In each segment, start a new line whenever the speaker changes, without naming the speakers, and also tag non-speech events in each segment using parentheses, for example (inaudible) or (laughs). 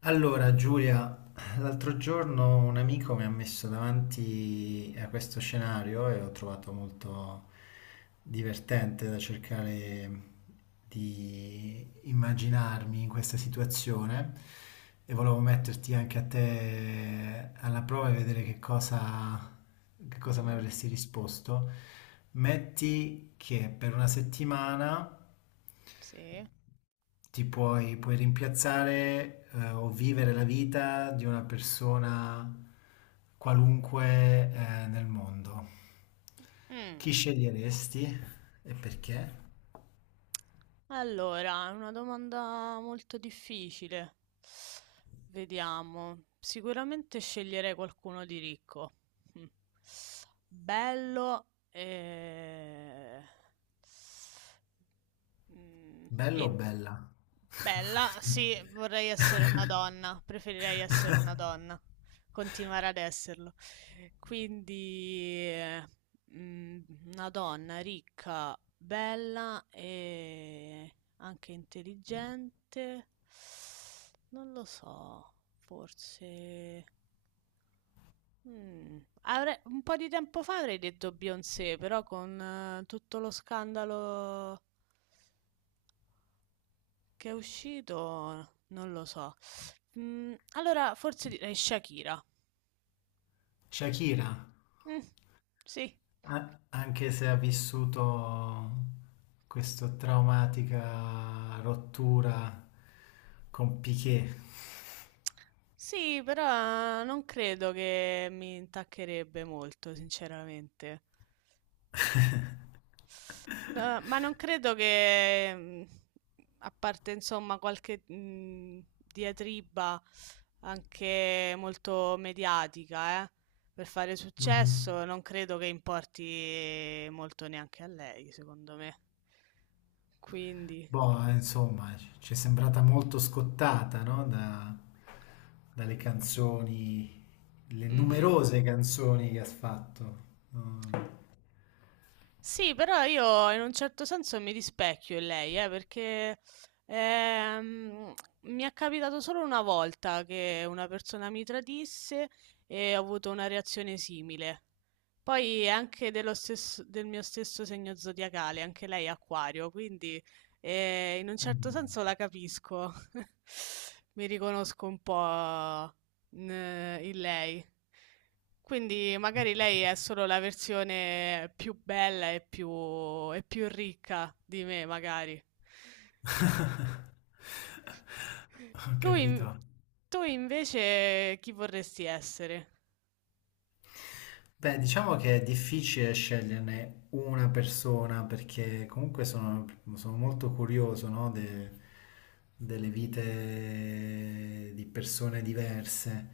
Allora, Giulia, l'altro giorno un amico mi ha messo davanti a questo scenario e l'ho trovato molto divertente da cercare di immaginarmi in questa situazione e volevo metterti anche a te alla prova e vedere che cosa mi
Mh-mh,
avresti risposto. Metti che per una settimana
sì.
puoi rimpiazzare o vivere la vita di una persona qualunque nel mondo. Chi
Mh.
sceglieresti e perché?
Allora, è una domanda molto difficile. Vediamo. Sicuramente sceglierei qualcuno di ricco. Mh. Bello e Mm,
Bello o
e-
bella?
Bella, sì, vorrei essere una donna, preferirei essere una
(laughs)
donna, continuare ad esserlo. Quindi, mm, una donna ricca, bella e anche intelligente. Non lo so, forse... un po' di tempo fa avrei detto Beyoncé, però con tutto lo scandalo... Che è uscito? Non lo so. Allora, forse direi Shakira.
Shakira,
Mm, sì.
anche se ha vissuto questa traumatica rottura con Piqué.
Sì, però non credo che mi intaccherebbe molto, sinceramente. Ma
(laughs)
non credo che, a parte insomma qualche diatriba anche molto mediatica, per fare
Mhm.
successo, non credo che importi molto neanche a lei, secondo me. Quindi,
Boh, insomma, ci è sembrata molto scottata, no? Dalle canzoni, le
mhm.
numerose canzoni che ha fatto. Mm.
Sì, però io in un certo senso mi rispecchio in lei, perché ehm, mi è capitato solo una volta che una persona mi tradisse e ho avuto una reazione simile. Poi è anche del mio stesso segno zodiacale, anche lei è acquario, quindi in un certo
Mm.
senso la capisco. (laughs) Mi riconosco un po' in, in lei. Quindi magari lei è solo la versione più bella e più ricca di me, magari.
(laughs) Ho
Tu, in-
capito.
tu invece chi vorresti essere?
Beh, diciamo che è difficile sceglierne una persona perché sono molto curioso, no, delle vite di persone diverse.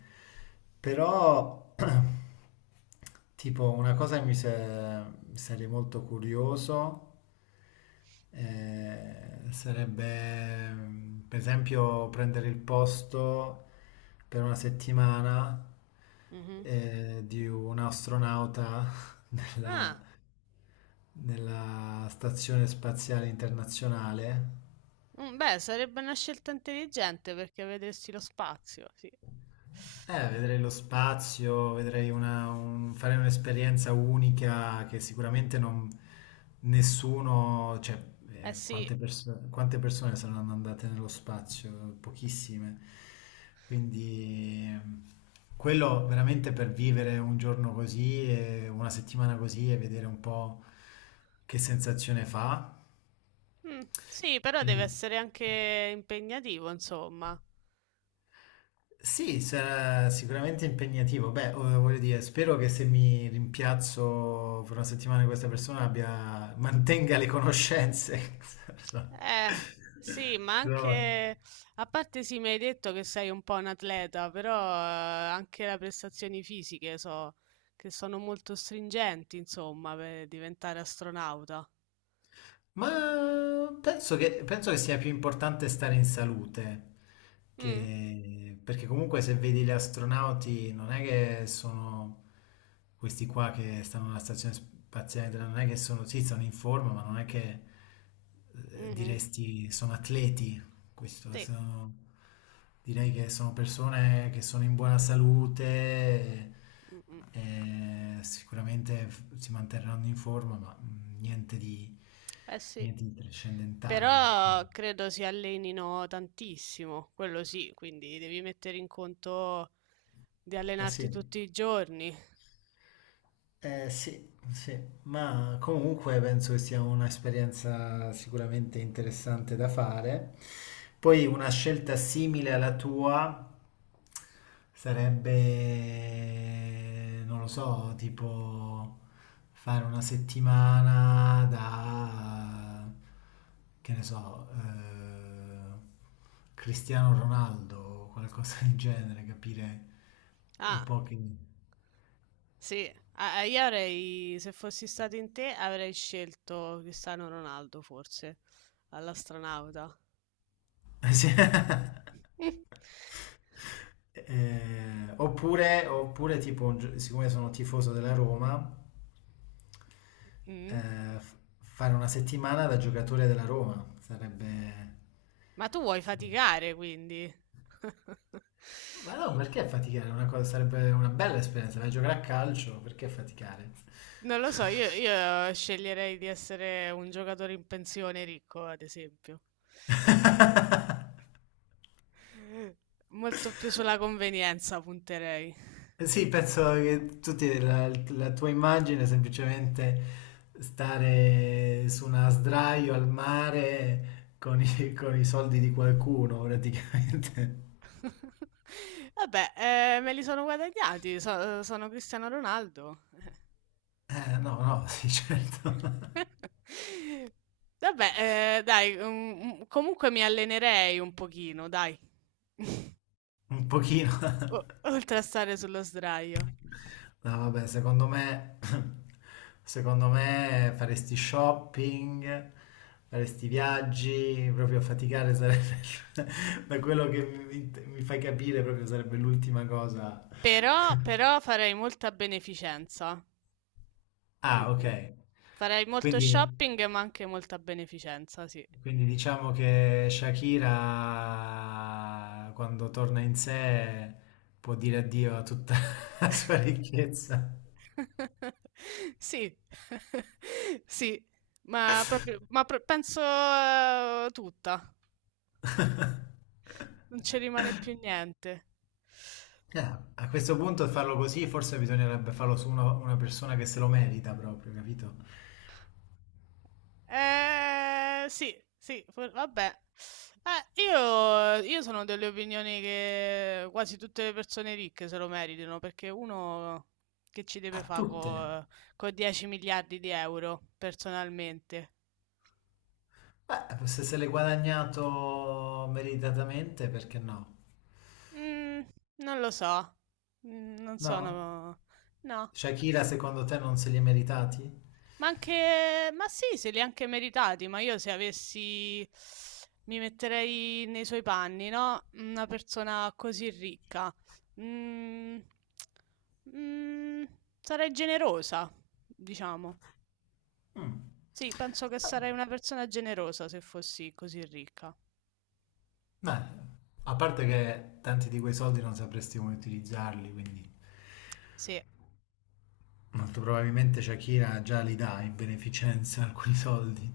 Però, (clears throat) tipo, una cosa che sarei molto curioso sarebbe per esempio prendere il posto per una settimana
Mhm.
di un astronauta (laughs) nella,
Ah.
nella Stazione Spaziale Internazionale.
Mm, beh, sarebbe una scelta intelligente perché vedresti lo spazio, sì.
Vedrei lo spazio, farei un'esperienza unica che sicuramente non, nessuno, cioè,
Eh sì.
quante persone saranno andate nello spazio? Pochissime. Quindi quello veramente per vivere un giorno così, e una settimana così e vedere un po' che sensazione fa.
Mm, sì, però deve
Quindi.
essere anche impegnativo, insomma.
Sì, sarà sicuramente impegnativo. Beh, voglio dire, spero che se mi rimpiazzo per una settimana di questa mantenga le conoscenze. (laughs)
Eh, sì, ma
No.
anche... A parte sì, mi hai detto che sei un po' un atleta, però anche le prestazioni fisiche so che sono molto stringenti, insomma, per diventare astronauta.
Ma penso che sia più importante stare in salute,
Mm,
perché comunque se vedi gli astronauti non è che sono questi qua che stanno alla stazione spaziale, non è che sono, sì, sono in forma, ma non è che
mhm,
diresti sono atleti. Questo
sì.
sono- Direi che sono persone che sono in buona
Mm, mm.
e sicuramente si manterranno in forma, ma
Eh sì,
niente di trascendentale, ecco.
però credo si allenino tantissimo, quello sì, quindi devi mettere in conto di
Eh sì.
allenarti tutti i giorni.
Sì, sì, ma comunque penso che sia un'esperienza sicuramente interessante da fare. Poi una scelta simile alla tua sarebbe, non lo so, tipo fare una settimana che ne so, Cristiano Ronaldo o qualcosa del genere, capire un
Ah,
po' che...
sì, ah, se fossi stato in te, avrei scelto Cristiano Ronaldo forse, all'astronauta.
Sì. (laughs)
(laughs)
Oppure tipo, siccome sono tifoso della Roma,
Mm.
fare una settimana da giocatore della Roma sarebbe...
Ma tu vuoi
sarebbe.
faticare, quindi? (laughs)
Ma no, perché faticare? Una cosa, sarebbe una bella esperienza, vai a giocare a calcio, perché faticare?
Non lo so, io sceglierei di essere un giocatore in pensione ricco, ad esempio.
(laughs)
Molto più sulla convenienza punterei.
Eh sì, penso che la tua immagine è semplicemente stare su una sdraio al mare con i soldi di qualcuno, praticamente.
(laughs) Vabbè, me li sono guadagnati, sono Cristiano Ronaldo.
No, no, sì, certo.
(laughs) Vabbè, dai, comunque mi allenerei un pochino, dai. (laughs)
(laughs) Un pochino. (laughs)
Oltre a stare sullo sdraio.
No, vabbè, secondo me, (laughs) secondo me faresti shopping, faresti viaggi, proprio faticare sarebbe, (laughs) da quello che mi fai capire, proprio sarebbe l'ultima cosa.
Però, però farei molta beneficenza. Mm,
Ah,
mm.
ok.
Farei molto
Quindi,
shopping, ma anche molta beneficenza, sì.
quindi diciamo che Shakira, quando torna in sé, può dire addio a tutta (laughs) la sua ricchezza.
(laughs) Sì, (laughs) sì, ma proprio, penso tutta, non ci rimane più niente.
Ah, a questo punto farlo così, forse bisognerebbe farlo su una persona che se lo merita proprio, capito?
Sì, sì, vabbè. Io sono delle opinioni che quasi tutte le persone ricche se lo meritano, perché uno che ci deve
A
fare
tutte.
con 10 miliardi di euro, personalmente?
Beh, se se l'è guadagnato meritatamente, perché no?
Mm, non lo so. Non
No?
sono... No.
Shakira, secondo te non se li è meritati?
Ma anche, ma sì, se li ha anche meritati, ma io se avessi, mi metterei nei suoi panni, no? Una persona così ricca. Mm, mm, sarei generosa, diciamo.
Mm.
Sì, penso che sarei una persona generosa se fossi così ricca.
Beh, a parte che tanti di quei soldi non sapresti come utilizzarli, quindi
Sì,
molto probabilmente Shakira già li dà in beneficenza (laughs) alcuni soldi.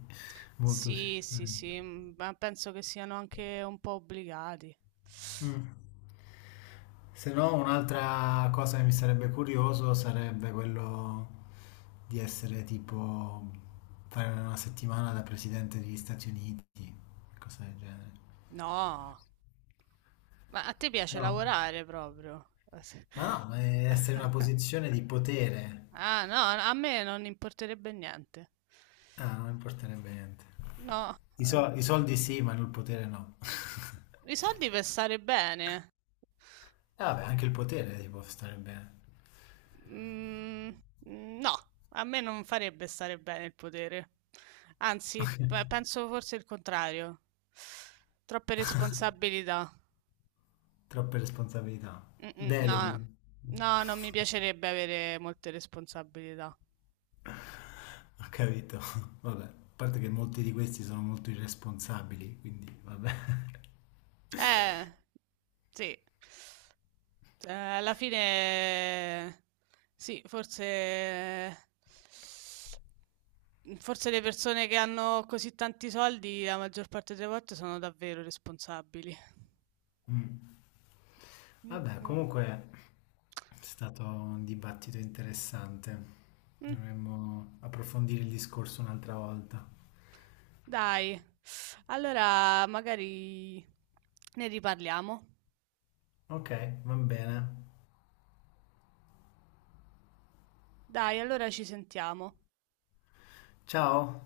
Molto sì.
sì, sì,
Mm.
sì, mm, ma penso che siano anche un po' obbligati.
Mm. Se no, un'altra cosa che mi sarebbe curioso sarebbe quello di essere tipo fare una settimana da presidente degli Stati Uniti, cosa del genere.
No, ma a te piace
No,
lavorare proprio.
ma
(laughs)
è essere in una posizione di potere.
Ah, no, a me non importerebbe niente.
Ah, non importerebbe niente.
No, eh,
I soldi sì, ma il potere no. (laughs)
i soldi per stare bene.
E vabbè, anche il potere ti può stare bene.
Mm, mm, no, a me non farebbe stare bene il potere. Anzi, penso forse il contrario. Troppe responsabilità.
Troppe responsabilità.
Mm, mm, no,
Deleghi.
no, non mi piacerebbe avere molte responsabilità.
Ho capito. (laughs) Vabbè, a parte che molti di questi sono molto irresponsabili, quindi vabbè.
Eh, sì. Alla fine sì, forse forse le persone che hanno così tanti soldi la maggior parte delle volte sono davvero responsabili.
Mm.
Mh,
Vabbè,
mh.
comunque è stato un dibattito interessante.
Mh,
Dovremmo approfondire il discorso un'altra volta.
dai. Allora magari ne riparliamo.
Ok, va bene.
Dai, allora ci sentiamo.
Ciao.